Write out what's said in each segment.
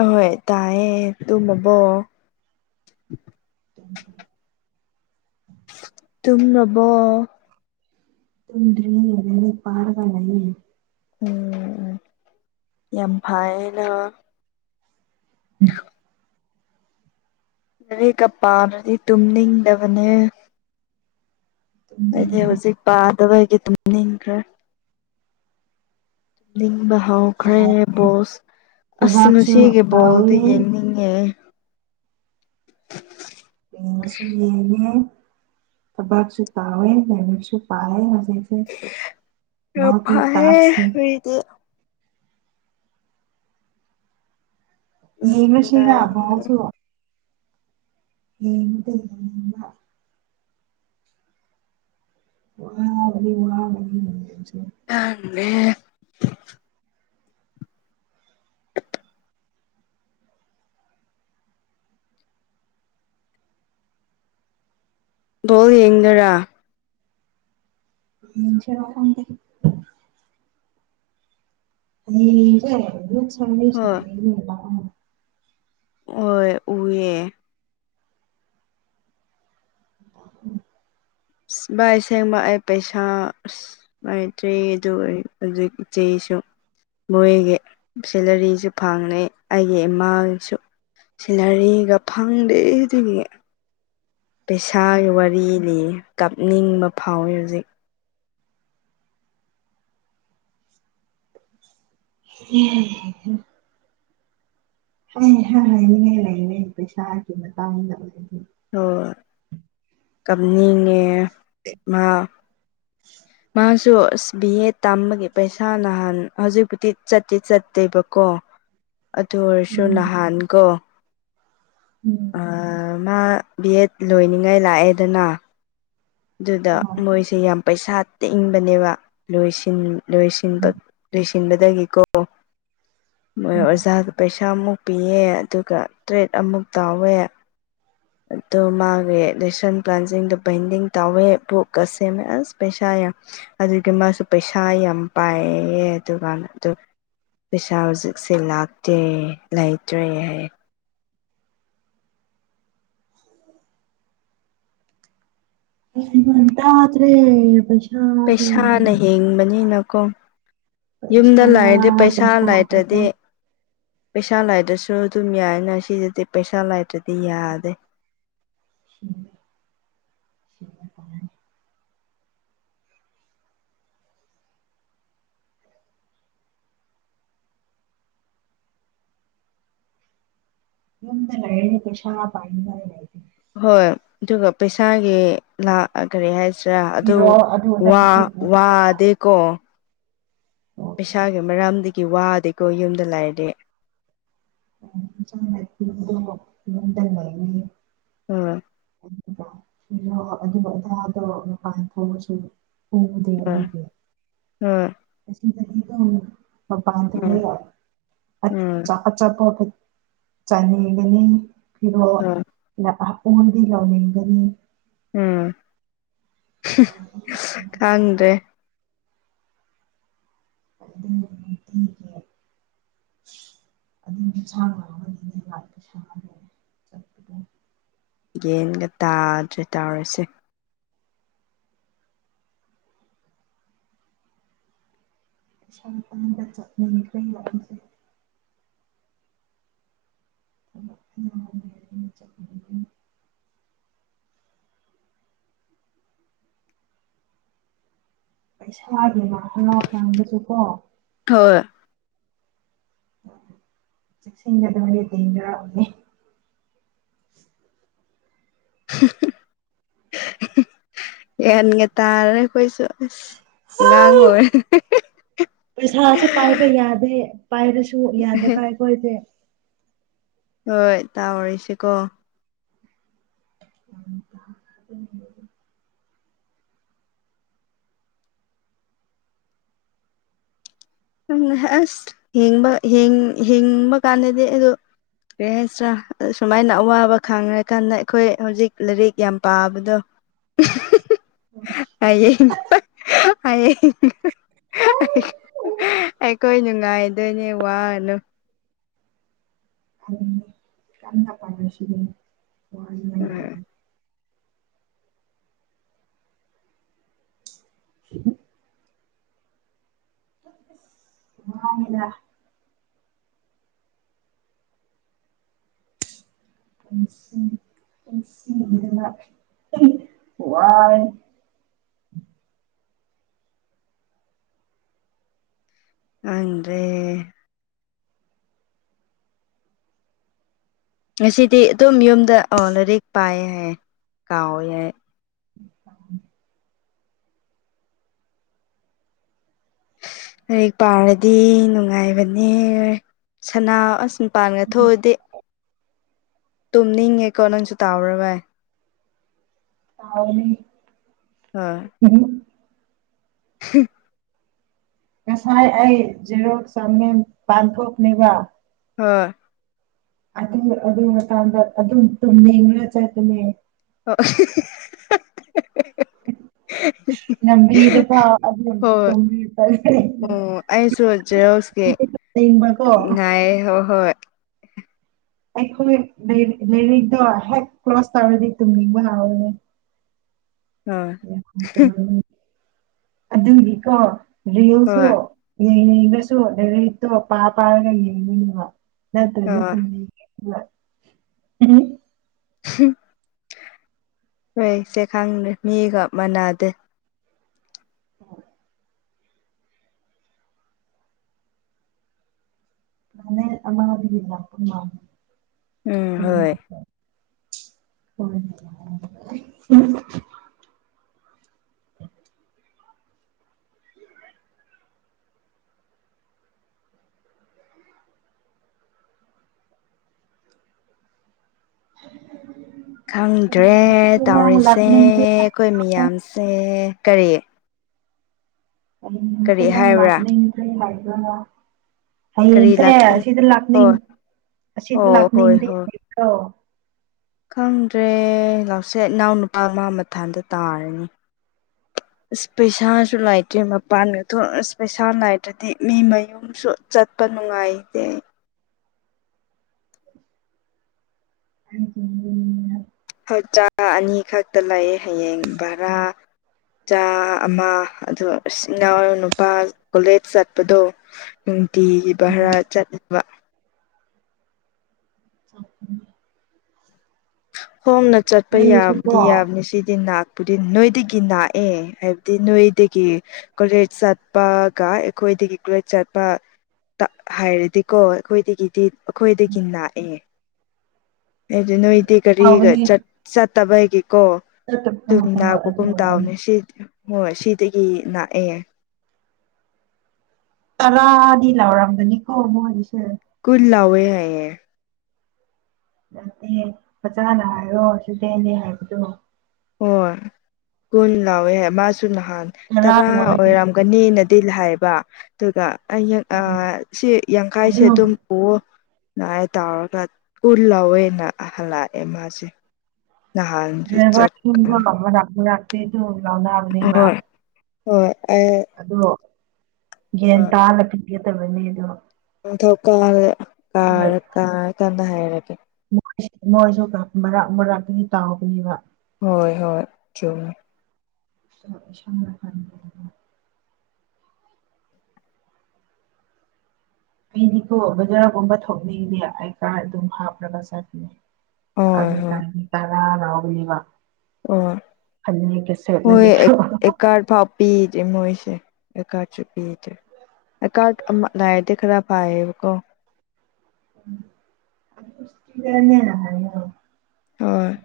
ꯑꯍꯣꯏ ꯇꯌꯦ ꯇꯨ ꯃꯕꯣ ꯇꯨꯝꯅꯕ ꯇꯟ꯭ꯔꯤ ꯅꯅꯤ ꯄꯔꯋꯥ ꯂꯩ ꯎꯝ ꯎ ꯌꯥꯝ ꯐꯥꯏꯅ ꯃꯔꯤꯒ ꯄꯥꯅꯗꯤ ꯇꯨꯝꯅꯤꯡꯗꯕꯅꯦ ꯑꯩꯗꯤ ꯇꯨꯝꯅꯤꯡꯗꯦ ꯍꯧꯖꯤꯛ ꯄꯥꯗꯕꯒꯤ ꯇꯨꯝꯅꯤꯡꯈ꯭ꯔꯦ ꯇꯨꯝꯅꯤꯡꯕ ꯍꯧꯈ꯭ꯔꯦ ꯇꯥꯎ ꯕꯣꯁ ꯑꯁ ꯊꯕꯥꯛꯁꯨ ꯉꯒꯤ ꯕꯣꯜꯗꯤ ꯇꯧꯋꯦ ꯌꯦꯡꯅꯤꯡ ꯎ ꯌꯦꯉꯁꯨ ꯌꯦꯡꯉꯦ ꯊꯕꯥꯛꯁꯨ ꯇꯥꯎꯋꯦ ꯂꯥꯏꯃꯤꯠꯁꯨ ꯄꯥꯏ ꯍꯧꯖꯤꯛ ꯃꯍꯣꯠꯇ ꯇꯥꯛꯁꯅꯤ ꯇ ꯌꯥꯝ ꯌꯦꯒꯁꯤꯔ ꯅꯨꯡꯉꯥꯏꯌꯦ ꯥꯎꯁꯨ ꯍꯉꯗꯤ ꯋꯥꯕ ꯋꯥ ꯑꯅꯦ ꯗꯣꯜ ꯌꯦꯡꯗꯔꯥ ꯃꯆꯦꯔꯕꯦ ꯑꯩ ꯌꯥꯔꯦ ꯆ ꯍꯣꯏ ꯍꯣꯏ ꯎꯋꯦ ꯑ ꯕꯥꯥꯏ ꯁꯦꯡꯕ ꯑꯩ ꯄꯩꯁꯥ ꯥꯏꯇ꯭ꯦ ꯑꯗꯨ ꯍꯧꯖꯤꯛ ꯏꯆꯦꯁꯨ ꯃꯣꯏꯒꯤ ꯁꯦꯂꯔꯤꯁꯨ ꯐꯪꯅꯩ ꯑꯩꯒꯤ ꯏꯃꯥꯁꯨ ꯁꯤꯂꯔꯤꯒ ꯐꯪꯗꯦ ꯑꯗꯨꯗꯤ ꯄꯩꯁꯥꯒꯤ ꯋꯥꯔꯤ ꯂꯤ ꯀꯞꯅꯤꯡꯕ ꯐꯥꯎꯋꯤ ꯍꯧꯖꯤꯛ ꯎꯝ ꯍꯥꯏ ꯂꯩꯅꯦ ꯄꯩꯁꯥ ꯍꯥꯏꯒꯤ ꯃꯇꯥꯡꯗꯕ ꯑꯣ ꯀꯞꯅꯤꯡꯉꯦ ꯃꯥ ꯃꯥ ꯁꯣꯔꯁ ꯕꯤ ꯑꯦ ꯇꯝꯕꯒꯤ ꯄꯩꯁꯥ ꯅꯍꯥꯟ ꯍꯧꯖꯤꯛꯄꯨꯗꯤ ꯆꯠꯇꯤ ꯆꯠꯇꯦꯕꯀꯣ ꯑꯗꯨ ꯑꯣꯏꯔꯁꯨ ꯎꯝ ꯅꯍꯥꯟꯒꯣ ꯎꯝ ꯃꯥ ꯕꯤ ꯑꯦꯠ ꯂꯣꯏꯅꯤꯡꯉꯥꯏ ꯂꯥꯛꯑꯦꯗꯅ ꯑꯗꯨꯗ ꯍꯣ ꯃꯣꯏꯁꯦ ꯌꯥꯝ ꯄꯩꯁꯥ ꯇꯛꯅꯤꯡꯕꯅꯦꯕ ꯂꯣꯏꯁꯤꯟ ꯂꯟꯕ ꯎꯝ ꯂꯣꯏꯁꯤꯟꯕꯗꯒꯤꯀꯣ ꯃꯣꯏ ꯑꯁ ꯑꯣꯖꯥꯗ ꯄꯩꯁꯥꯃꯨꯛ ꯄꯤꯌꯦ ꯑꯗꯨꯒ ꯇ꯭ꯔꯦꯠ ꯑꯃꯨꯛ ꯇꯥꯎꯋꯦ ꯑꯗ ꯃꯥꯒꯤ ꯔꯦꯁꯟ ꯄ꯭ꯂꯥꯟꯁꯤꯡꯗꯣ ꯄꯦꯟꯗꯤꯡ ꯇꯧꯋꯦ ꯣꯛꯀ ꯁꯦꯝꯃꯦ ꯑꯁ ꯄꯩꯁꯥ ꯌꯥꯝ ꯑꯗꯨꯒꯤ ꯃꯥꯁꯨ ꯄꯩꯁꯥ ꯌꯥꯝ ꯄꯥꯏꯌꯦ ꯑꯗꯨꯒꯀꯥꯟꯅ ꯑꯗꯨ ꯄꯩꯁꯥ ꯍꯧꯖꯤꯛꯁꯦ ꯂꯥꯛꯇꯦ ꯂꯩꯇ꯭ꯔꯦ ꯍꯥꯏ ꯎꯝ ꯃꯟ ꯇꯗ꯭ꯔꯦ ꯄꯩꯁꯥꯅ ꯍꯤꯡꯕꯅꯤꯅꯀꯣ ꯄꯩꯁꯥ ꯌꯨꯝꯗ ꯂꯩꯥꯏꯔꯗꯤ ꯄꯩꯁꯥ ꯂꯥꯏꯇ꯭ꯔꯗꯤ ꯄꯩꯁꯥ ꯂꯥꯏꯗꯁꯨ ꯑꯗꯨꯝ ꯌꯥꯏꯅ ꯁꯤꯁꯤꯗꯤ ꯄꯩꯁꯥ ꯂꯥꯏꯗꯗꯤ ꯌꯥꯗꯦ ꯎꯝ ꯌꯗ ꯂ ꯀꯩꯁꯥ ꯄꯥꯏ ꯃꯔꯔ ꯌꯥꯦ ꯍꯣꯏ ꯑꯗꯨꯒ ꯄꯩꯁꯥꯒꯤ ꯂꯥ ꯀꯔꯤ ꯍꯥꯏꯁꯤꯔꯥ ꯑꯗꯨ ꯐꯤꯔꯣꯜ ꯑꯗꯨ ꯑꯗꯥꯒꯤꯗꯤ ꯋꯥꯗꯦꯀꯣ ꯄꯩꯁꯥꯒꯤ ꯃꯔꯝꯗꯒꯤ ꯋꯥꯗꯦꯀꯣ ꯌꯨꯝꯗ ꯂꯥꯏꯔꯗꯤ ꯆꯗꯅꯤ ꯎꯝ ꯑꯗꯨꯒꯔ ꯑꯗꯨ ꯑꯗꯥꯥ ꯇꯧꯔ ꯃꯄꯥꯟ ꯊꯣꯛꯕꯁꯨ ꯎꯗꯦ ꯎꯝ ꯑꯗꯨꯒꯤ ꯎꯝ ꯎꯝ ꯄꯗꯔꯦ ꯎꯝ ꯑꯆꯥꯄꯣ ꯆꯥꯅꯤꯡꯒꯅꯤ ꯐꯤꯔꯣ ꯎꯝ ꯂꯄꯥ ꯄꯨꯡꯗꯤ ꯂꯧꯅꯤꯡꯒꯅꯤ ꯎꯝ ꯈꯪꯗꯦ ꯅꯨꯡꯇꯤꯒꯤ ꯑꯗꯨ ꯁꯥ ꯉꯥꯡ ꯑꯃꯅꯤ [inaudible] ꯌꯦꯟꯒ ꯇꯥꯗ꯭ꯔꯦ ꯇꯥꯔꯁꯦ ꯆꯠꯈ꯭ꯔ ꯂꯥꯛꯁꯦ ꯎꯝ ꯄꯩꯁꯥꯒꯤ ꯉ ꯍꯥꯎ ꯀꯥꯡꯥꯡꯕꯁꯨ ꯀꯣ ꯍꯣꯏ ꯆꯦꯛꯁꯤꯟꯒꯗ ꯃꯅꯤ ꯇꯦꯡꯗꯔꯑꯅꯦ ꯌꯥꯒꯟꯒ ꯇꯥꯔꯦ ꯑꯩꯈꯣꯏꯁꯨ ꯉꯥꯡꯉ ꯑꯣꯏꯔꯦ ꯍꯥꯏꯕ ꯌꯥꯗꯦ ꯄꯥꯏꯔꯁꯨ ꯌꯥꯗꯦ ꯄꯥꯏ ꯑꯩꯈꯣꯏꯁꯦ ꯍꯣꯏ ꯇꯥ ꯑꯣꯏꯔꯤꯁꯤꯀꯣ ꯑ ꯑꯗꯨ ꯪ ꯑꯁꯕ ꯍꯡꯕ ꯀꯥꯟꯗꯗꯤ ꯑꯗꯣ ꯄꯁ꯭ꯔ ꯁꯨꯃꯥꯏꯅ ꯑꯋꯥꯕ ꯈꯥꯡꯅ꯭ꯔꯀꯥꯟꯗ ꯑꯩꯈꯣꯏ ꯍꯧꯖꯤꯛ ꯂꯥꯏꯔꯤꯛ ꯌꯥꯝ ꯄꯥꯕꯗꯣ [inaudible] ꯑꯩꯌꯦ ꯑꯩꯈꯣꯏ ꯅꯨꯡꯉꯥꯏꯗꯣꯏꯅꯦ ꯋꯥꯅꯨ ꯌꯥꯝꯅ ꯄꯥꯟꯅꯁꯤꯅꯤ ꯋꯥꯅꯤꯡꯉꯥꯏ ꯂꯩꯗꯤ ꯎ ꯃꯥꯅ ꯟꯟꯁꯤ ꯍꯥꯏ [unintelligible] ꯑꯦ ꯉꯁꯤꯗꯤ ꯑꯗꯨꯝ ꯌꯨꯝꯗ ꯑ ꯂꯥꯏꯔꯤꯛ ꯄꯥꯏꯌꯦ ꯍꯥꯏ ꯀꯥꯎꯋꯦ ꯍꯥꯏ [inaudible] ꯂꯥꯏꯔꯤꯛ ꯄꯥꯔꯗꯤ ꯅꯨꯡꯉꯥꯏꯕꯅꯦꯅꯥ ꯄꯥꯟꯒ ꯊꯣꯛꯑꯗꯤ ꯇꯨꯝꯅꯤꯡꯉꯦꯀꯣ ꯅꯪꯁꯨ ꯇꯥꯎꯔꯕꯏ ꯇꯥꯎꯅꯤ ꯍ ꯎꯝ ꯎ ꯉꯁꯥꯏ ꯑꯩ ꯖꯦꯔꯣꯛ ꯆꯃꯤꯦꯟ ꯄꯥꯟꯊꯣꯛꯂꯤꯕ ꯍ ꯑꯗꯨ ꯑꯗꯨ ꯃꯇꯗ ꯑꯗꯨꯝ ꯇꯨꯝꯅꯤ ꯉꯔ ꯆ ꯑꯗꯨꯅꯦ ꯍ ꯉꯝꯕꯤꯔ ꯐ ꯇ ꯏ ꯁꯣꯦꯀꯤ ꯅ ꯑ ꯍꯣꯏ ꯍꯣꯏ ꯑꯩꯈꯣꯏꯔꯤ ꯂꯔꯤꯗꯣ ꯍꯦꯛ ꯀ꯭ꯂꯣꯁ ꯇꯧꯔꯗꯤ ꯇꯨꯝꯅꯤꯡꯕ ꯍꯥꯎꯔꯅꯦ ꯎꯝ ꯑꯗꯨꯗꯤꯀꯣ ꯔꯤꯌꯣꯁꯨ ꯍꯣꯏ ꯌꯦꯡꯉꯉꯁꯨ ꯔꯔꯤꯠꯇꯣ ꯄꯥ ꯄꯥꯔꯒ ꯌꯦꯡꯉꯅꯦꯕ ꯅꯠꯇ꯭ꯔꯗꯤ ꯍꯣꯏ ꯇꯨꯝꯃꯤ ꯎꯝ ꯍꯣꯏ ꯁꯦ ꯈꯪꯗꯦ ꯃꯤꯒ ꯃꯥꯟꯅꯗꯦ ꯎ ꯑꯅꯦ ꯑꯃ ꯃꯔꯤ ꯑꯃ ꯎꯝ ꯍꯣꯏ ꯍ ꯎꯝ [inaudible] ꯈꯪꯗ꯭ꯔꯦ ꯅꯪ ꯇꯧꯔꯤꯁꯦ ꯂꯥꯛꯅꯤꯡꯗꯦ ꯑꯩꯈꯣꯏ ꯍꯥꯏꯕ꯭ꯔꯣ ꯃꯤꯌꯥꯝꯁꯦ ꯀꯔꯤ ꯑꯩꯁꯦ ꯀꯔꯤ ꯅꯪ ꯍꯥꯏꯕ꯭ꯔꯥ ꯂꯥꯛꯈ ꯂꯥꯏꯕꯣ ꯀꯔꯤ ꯍꯌꯦꯡꯁꯦ ꯂꯥꯛꯅꯤꯡ ꯑꯁꯤꯗ ꯂꯥꯛꯅꯤꯡ ꯍꯣꯏ ꯑꯁꯤꯗ ꯑꯣ ꯍꯣꯏ ꯂꯥꯛꯅꯤꯡꯗꯦꯡ ꯍꯣꯏ ꯈꯪꯗ꯭ꯔꯦ ꯂꯥꯎꯆꯦꯠ ꯏꯅꯥꯎ ꯅꯨꯄꯥ ꯃꯥ ꯃꯊꯥꯗ ꯇꯥꯔꯅꯤ ꯏꯁ ꯄꯩꯁꯥꯁꯨ ꯂꯩꯥꯏꯇ꯭ꯔꯦ ꯃꯄꯥꯟꯒ ꯑ ꯄꯩꯁꯥ ꯂꯥꯏꯔ꯭ꯔꯗꯤ ꯃꯤ ꯃꯌꯨꯝ ꯁꯨ ꯆꯠꯄ ꯅꯨꯡꯉꯥꯏꯇꯦ ꯍꯥꯏ ꯍꯆꯥ ꯑꯅꯤ ꯈꯛꯇ ꯂꯩ ꯍꯌꯦꯡ ꯚꯔꯥ ꯆꯥ ꯑꯃ ꯑ ꯏ ꯏꯅꯥꯎ ꯅꯨꯄꯥ ꯀꯣꯂꯦꯖ ꯆꯠꯄꯗꯣ ꯅꯨꯡꯇꯤꯒꯤ ꯚꯔꯥ ꯆꯠꯂꯕ [inaudible] ꯍꯣꯝꯅ ꯆꯠꯄ ꯑꯩꯁꯨꯀꯣ ꯌꯥꯗꯤ ꯌꯥꯕꯅꯤ ꯁꯤꯗꯤ ꯅꯥꯛ ꯗꯤ ꯅꯣꯏꯗꯒꯤ ꯥꯛꯑꯦ ꯍꯥꯏꯕꯗꯤ ꯅꯣꯏꯗꯒꯤ ꯀꯣꯂꯦꯖ ꯆꯠꯄꯒ ꯑꯩꯈꯣꯏꯗꯒꯤ ꯀꯣꯂꯦꯖ ꯆꯠꯄ ꯍꯥꯏꯔꯗꯤꯀꯣ ꯑꯩꯈꯣꯏꯗꯒꯤꯗꯤ ꯑꯩꯈꯣꯏꯗꯒꯤ ꯥꯛꯑꯦ ꯑꯩꯗꯤ ꯅꯣꯏꯗꯤ ꯀꯔꯤꯒ ꯇꯧꯕꯅꯦ ꯆꯠꯇꯕꯒꯦꯀꯣ ꯆꯠꯇꯕ ꯑꯗꯨꯝ ꯍꯣꯏ ꯑꯗꯨ ꯥꯛꯄꯒꯨꯝ ꯑꯣꯏꯔꯅꯤ ꯇꯥꯎꯅꯦ ꯁꯤ ꯍꯣꯏ ꯁꯤꯗꯒꯤ ꯂꯥꯛꯑꯦ ꯇꯔꯥꯗꯤ ꯂꯥꯎꯔꯝꯕꯅꯤꯀꯣ ꯃꯣꯗꯤꯁꯦ ꯀꯨꯜ ꯂꯑꯣꯦ ꯌꯥꯌꯦꯦ ꯐꯖꯥꯅ ꯍꯥꯏꯔꯣ ꯁꯤꯗꯦꯅꯦ ꯍꯥꯏꯕꯗꯣ ꯍꯣꯏ ꯀꯨꯟ ꯂꯥꯎꯋꯦ ꯃꯥꯁꯨ ꯅꯍꯥꯟ ꯇꯔꯥ ꯑꯣꯏꯔꯝ ꯇꯒꯅꯤꯅꯗꯤ ꯂꯌꯦꯕ ꯑꯗꯨꯒ ꯎꯝ ꯁꯤ ꯌꯥꯡꯈꯥꯏꯁꯦ ꯑꯗꯨꯝ ꯑꯣ ꯑꯗꯨꯥꯏ ꯇꯧꯔꯒ ꯎꯜꯍꯧꯋꯦꯅ ꯍꯜꯂꯛꯑꯦ ꯃꯥꯁꯦ ꯅꯍꯥꯟꯁꯨ ꯆꯠ ꯊꯨꯡ ꯂꯥꯛꯀ ꯂꯥꯛꯇꯩ ꯇ ꯂꯥꯎꯅꯅꯤꯕ ꯍꯣꯏ ꯍꯣꯏ ꯑꯗꯣ ꯌꯦꯟ ꯇꯥꯅ ꯄꯤꯒꯗꯕꯅꯤ ꯑꯗꯣ ꯅꯤꯡꯊꯧ ꯀꯥ ꯀꯥꯔ ꯀꯥꯔꯀꯥꯟꯗ ꯍꯥꯏꯔꯒꯦ ꯣꯏ ꯃꯣꯏꯁꯨ ꯃꯔꯥꯛ ꯃꯔꯥꯛꯇꯨꯒꯤ ꯇꯥꯎꯕꯅꯦꯕ ꯍꯣꯏ ꯍꯣꯏ ꯆꯨꯝ ꯁꯥꯅ ꯐꯥꯟ ꯑꯩꯗꯤꯀꯣ ꯕꯖꯔꯥꯒꯨꯝꯕ ꯊꯣꯛꯅꯤꯡꯗꯦ ꯑꯩ ꯀꯥꯔ ꯑꯗꯨꯝ ꯍꯥꯞꯂꯒ ꯆꯠꯈꯤꯅꯦ ꯍꯣꯏ ꯑꯗꯨ ꯇ ꯍꯣꯏ ꯇꯔꯥ ꯂꯒ ꯏ ꯋꯥ ꯍꯣꯏ ꯐ ꯀꯁꯦꯅꯣ ꯀꯥꯔ ꯐꯥꯎ ꯄꯤꯗꯦ ꯃꯣꯏꯁꯦ ꯀꯥꯔꯁꯨ ꯄꯤꯗꯦ ꯀꯔ ꯂꯥꯏꯇ ꯈꯔ ꯄꯥꯑꯀꯣ [unintelligible] ꯍꯣꯏ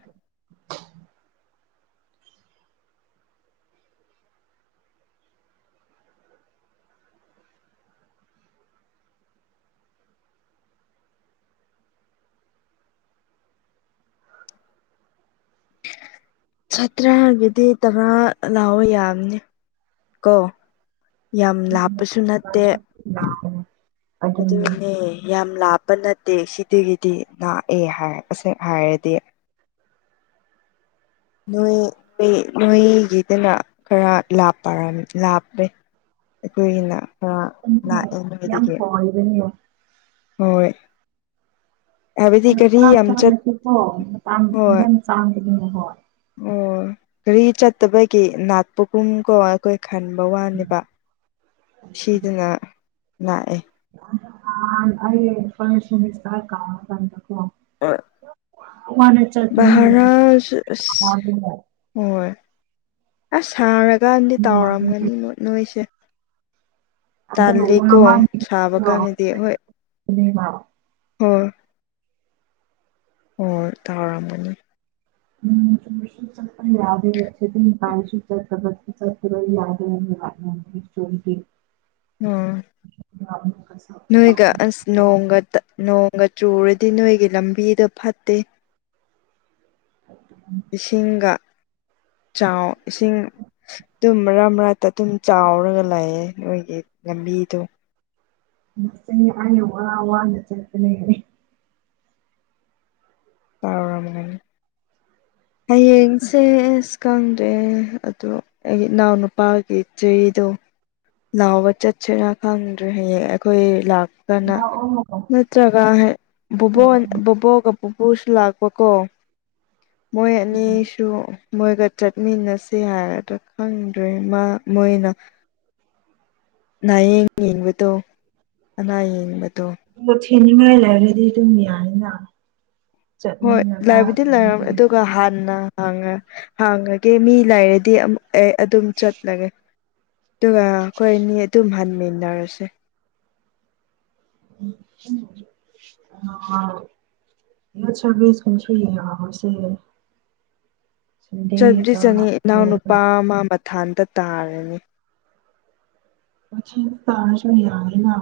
ꯁꯥꯠꯇ꯭ꯔꯥꯒꯤꯗꯤ ꯇꯔꯥ ꯂꯥꯛꯑꯣ ꯌꯥꯝꯕꯅꯤ ꯀꯣ ꯌꯥꯝ ꯂꯥꯞꯄꯁꯨ ꯅꯠꯇꯦ ꯂꯥꯛꯑꯣ ꯑꯗꯨꯅꯦ ꯌꯥꯝ ꯂꯥꯞꯄ ꯅꯠꯇꯦ ꯁꯤꯗꯒꯤꯗꯤ ꯂꯥꯛꯑꯦ ꯍꯥꯏ ꯑꯁ ꯍꯥꯏꯔꯗꯤ ꯅꯣꯏ ꯅꯣꯏ ꯅꯣꯏꯒꯤꯗꯅ ꯈꯔ ꯂꯥꯞꯄꯔꯝꯃꯤ ꯂꯥꯞꯂꯦ ꯑꯩꯈꯣꯏꯒꯤꯅ ꯈ ꯂꯥꯛꯑꯦ ꯅꯨꯗꯒꯤ ꯑꯣꯏꯗꯅꯤ ꯍꯣꯏ ꯍꯥꯏꯕꯗꯤ ꯒꯥꯔꯤ ꯆꯥ ꯌꯥꯝ ꯆꯠ ꯆꯥꯂꯁꯤ ꯍꯣ ꯃꯇꯝ ꯍꯣꯏ ꯌꯥꯝꯦꯝ ꯆꯥꯡꯗꯒꯤꯅꯦ ꯍꯣꯏ ꯑꯣ ꯒꯥꯔꯤ ꯆꯠꯇꯕꯒꯤ ꯅꯥꯠꯄꯒꯨꯝ ꯀꯣ ꯑꯩꯈꯣꯏ ꯈꯟꯕ ꯋꯥꯅꯦꯕ ꯁꯤꯗꯅ ꯂꯥꯛꯑꯦ ꯑꯩꯦ ꯐꯁꯁꯇꯔ ꯀꯥ ꯀꯀ ꯋꯥꯅꯦ ꯥꯔꯥ ꯋꯥꯗꯣ ꯍꯣꯏ ꯑꯁ ꯁꯥꯔꯀꯥꯟꯗꯤ ꯇꯥꯎꯔꯝꯒꯅꯤ ꯅꯣꯏ ꯅꯣꯏꯁꯦ ꯑꯗꯨꯒ ꯋꯥ ꯇꯥꯜꯂꯤꯀꯣ ꯁꯥꯕ ꯀꯥꯟꯗꯗꯤ ꯍꯣꯏ ꯄꯨꯕ ꯍ ꯍꯣꯏ ꯇꯥꯔꯝꯕꯅꯤ ꯎꯝ ꯆ ꯆ ꯌꯥꯗꯦꯁ ꯆꯁꯤ ꯎ ꯆ ꯐ ꯄꯨꯔ ꯌꯥꯗ ꯆꯔꯤ ꯎ ꯅꯣꯏꯒ ꯑꯁ ꯅꯣꯡꯒ ꯅꯣꯡꯒ ꯆꯨꯔꯗꯤ ꯅꯣꯏꯒꯤ ꯂꯝꯕꯤꯗꯣ ꯐꯠꯇꯦ ꯏꯁꯤꯡꯒ ꯆꯥꯎ ꯏꯁꯤꯡ ꯑꯗꯨꯝ ꯃꯔꯥ ꯃꯔꯠꯇ ꯑꯗꯨꯝ ꯆꯥꯎꯔꯒ ꯂꯩꯌꯦ ꯅꯣꯏꯒꯤ ꯂꯝꯕꯤꯗꯣ ꯁ ꯍꯥꯏ ꯋꯥ ꯋꯥꯅ ꯆꯦꯄꯅꯦꯅꯤ [inaudible] ꯐꯔꯕꯅꯦ [unintelligible] ꯍꯌꯦꯡꯁꯦ ꯑꯁ ꯈꯪꯗ꯭ꯔꯦ ꯑꯗꯣ ꯑꯩꯒꯤ ꯏꯅꯥꯎꯅꯨꯄꯥꯒꯤ ꯖꯦꯗꯣ ꯂꯥꯎꯕ ꯆꯠꯁꯤꯔꯥ ꯈꯪꯗ꯭ꯔꯦ ꯍꯌꯦꯡ ꯑꯩꯈꯣꯏ ꯂ ꯅ ꯅꯠꯇ꯭ꯔꯒ ꯕꯣꯕꯣ ꯕꯨꯕꯣꯛꯒ ꯄꯨꯁꯨ ꯂꯥꯛꯄꯀꯣ ꯃꯣꯏ ꯑꯅꯤꯁꯨ ꯃꯣꯏꯒ ꯆꯠꯃꯤꯟꯅꯁꯤ ꯍꯥꯏꯔꯒ ꯈꯪꯗ꯭ꯔꯦ ꯃꯥ ꯃꯣꯏꯅ ꯅꯥꯌꯦꯡ ꯌꯦꯡꯕꯗꯣ ꯑꯅꯥꯌꯦꯡꯕꯗꯣ ꯊꯤꯅꯤꯡꯉꯥꯏ ꯂꯩꯔꯗꯤ ꯑꯗꯨꯝ ꯌꯥꯏꯅ ꯍꯣꯏ ꯆꯠꯃꯤꯟꯅꯕ ꯂꯥꯏꯕꯗꯤ ꯂꯩꯔꯝꯃꯦ ꯑꯗꯒꯤ ꯑꯗꯨꯒ ꯍꯥꯟꯅ ꯍꯥꯡꯉ ꯍꯥꯡꯉꯒꯦ ꯃꯤ ꯂꯥꯏꯔꯗꯤ ꯑꯩ ꯑꯗꯨꯝ ꯆꯠꯂꯒꯦ ꯑꯗꯨꯒ ꯑꯩꯈꯣꯏ ꯑꯅꯤ ꯑꯗꯨꯝ ꯍꯟꯃꯤꯟꯅꯔꯁꯦ ꯎꯝ ꯑꯠꯁ ꯁ ꯀꯁꯨꯨꯁꯦ [inaudible] ꯆꯠꯕꯨꯗꯤ ꯆꯠꯅꯤ ꯏꯅꯥꯎꯅꯨꯄꯥ ꯃꯥ ꯃꯊꯥꯟꯗ ꯇꯥꯔꯅꯤ ꯃꯊꯥꯟꯇ ꯇꯥꯔꯁꯨ ꯌꯥꯗꯦꯅ